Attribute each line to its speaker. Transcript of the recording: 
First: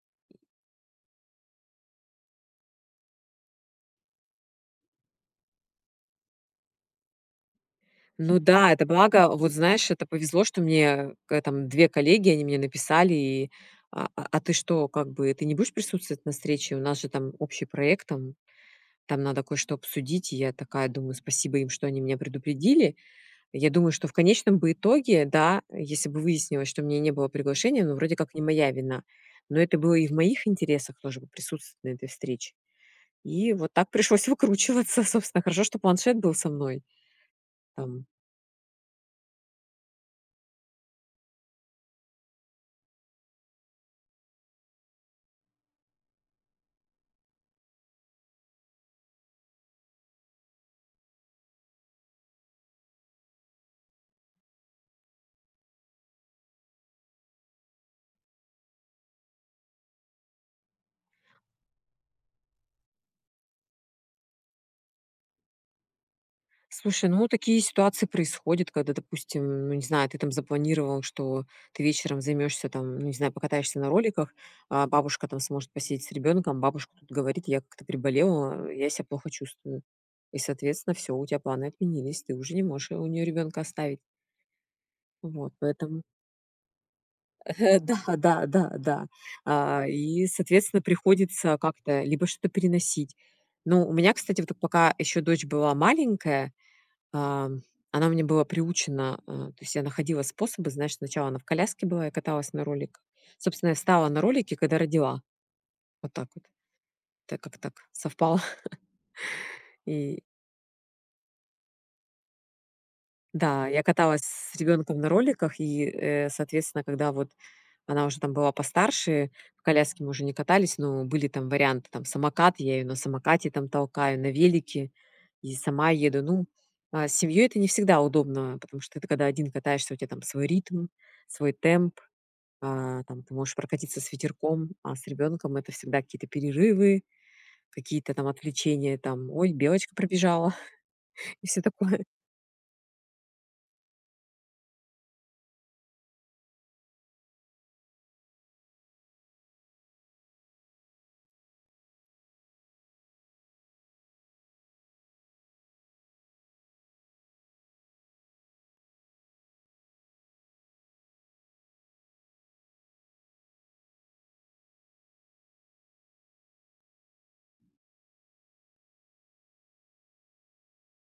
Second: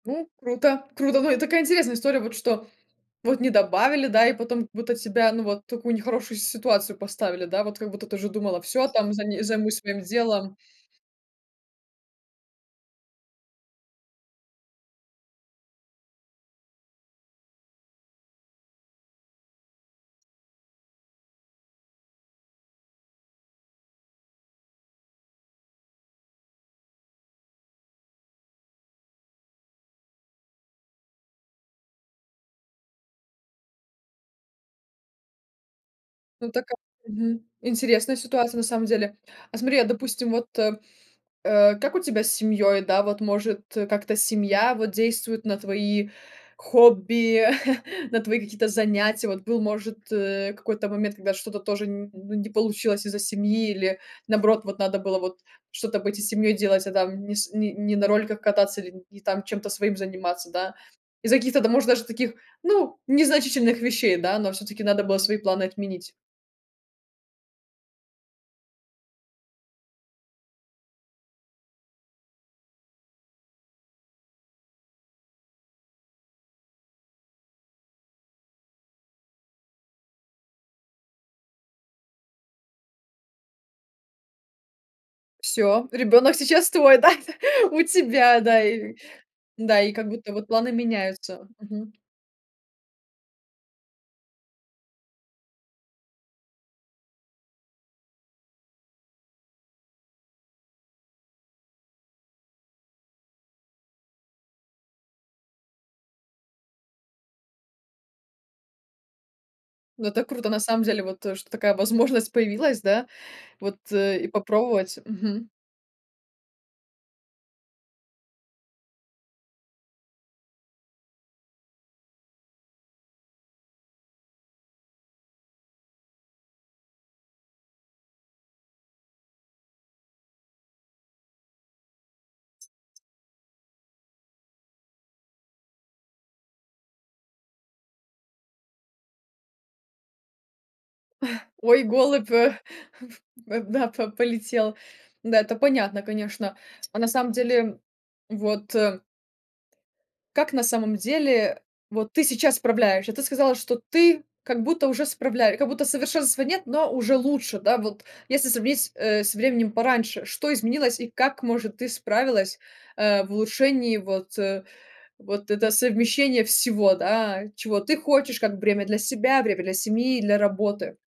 Speaker 1: Круто, круто, но это такая интересная история, вот что вот не добавили, да, и потом вот у тебя, ну, вот в такую нехорошую ситуацию поставили, да, вот как будто ты уже
Speaker 2: Ну
Speaker 1: думала,
Speaker 2: да, это
Speaker 1: всё, там
Speaker 2: благо,
Speaker 1: зани
Speaker 2: вот
Speaker 1: займусь
Speaker 2: знаешь,
Speaker 1: своим
Speaker 2: это повезло,
Speaker 1: делом.
Speaker 2: что мне когда-то там 2 коллеги, они мне написали и: "А а а ты что, как бы, ты не будешь присутствовать на встрече? У нас же там общий проект, там там надо кое-что обсудить". И я такая думаю, спасибо им, что они меня предупредили. Я думаю, что в конечном бы итоге да, если бы выяснилось, что у меня не было приглашения, но вроде как не моя вина. Но это было и в моих интересах тоже вот присутствовать на этой встрече. И вот так пришлось выкручиваться. Собственно, хорошо, что планшет был со
Speaker 1: Ну така
Speaker 2: мной.
Speaker 1: Мгм.
Speaker 2: Там
Speaker 1: Интересная ситуация на самом деле. А смотри, а допустим, вот э, э, как у тебя с семьей? Да, вот может, э, как-то семья вот действует на твои хобби, на твои какие-то занятия? Вот был, может, э, какой-то момент, когда что-то тоже н н ну не получилось из-за семьи или, наоборот, вот надо было вот что-то быть и с семьей делать, а там не с не не на роликах кататься или не там чем-то своим заниматься, да, из-за каких-то, да, может, даже таких, ну, незначительных вещей, да, но всё-таки надо было свои планы отменить.
Speaker 2: Слушай, ну, вот такие ситуации происходят, когда, допустим, ну, не знаю, ты там запланировал, что ты вечером займёшься там, ну, не знаю, покатаешься на роликах, а бабушка там сможет посидеть с ребёнком, бабушка тут говорит: "Я как-то приболела". А: "Я себя плохо чувствую". И, соответственно, всё, у тебя планы отменились, ты уже не можешь у неё ребёнка оставить. Вот,
Speaker 1: Всё,
Speaker 2: поэтому
Speaker 1: ребёнок сейчас твой, да,
Speaker 2: Э.
Speaker 1: у
Speaker 2: Да,
Speaker 1: тебя,
Speaker 2: да
Speaker 1: да
Speaker 2: да
Speaker 1: и
Speaker 2: да.
Speaker 1: да
Speaker 2: А,
Speaker 1: и как
Speaker 2: и,
Speaker 1: будто вот планы
Speaker 2: соответственно,
Speaker 1: меняются.
Speaker 2: приходится
Speaker 1: Мгм.
Speaker 2: как-то либо что-то переносить. Но у меня, кстати, вот эт пока еще дочь была маленькая, ам, она у меня была приучена а. То есть я находила способы. Знаешь, сначала она в коляске была, я каталась на роликах. Собственно, я встала на ролики, когда родила. Вот так вот. Это как-то так совпало.
Speaker 1: Ну,
Speaker 2: И
Speaker 1: это круто на самом деле, вот, э, что такая возможность появилась, да,
Speaker 2: Да,
Speaker 1: вот,
Speaker 2: я
Speaker 1: э,
Speaker 2: каталась
Speaker 1: и
Speaker 2: с
Speaker 1: попробовать.
Speaker 2: ребёнком на
Speaker 1: Мгм.
Speaker 2: роликах, и, э, соответственно, когда вот она уже там была постарше, в коляске мы уже не катались, но были там варианты, там, самокат- я ее на самокате там толкаю, на велике. И сама еду. Ну, а, с семьей это не всегда удобно, потому что ты когда один катаешся у тебя там свой ритм, свой темп, а там ты можешь прокатится с ветерком. А с ребенком это всегда какие-то перерывы, какие-то там отвлечения там: "Ой, белочка пробежала", и всё
Speaker 1: Ой,
Speaker 2: такое.
Speaker 1: голубь, э, да, по полетел. Да, это понятно, конечно. А на самом деле, вот, э Как на самом деле вот ты сейчас справляешься? Ты сказала, что ты как будто уже справля как будто совершенства нет, но уже лучше, да, вот если сравнить, э, со временем пораньше, что изменилось и как, может, ты справилась, а, в улучшении вот, э, вот это совмещение всего. Да, чего ты хочешь, как время для себя, время для семьи, для работы.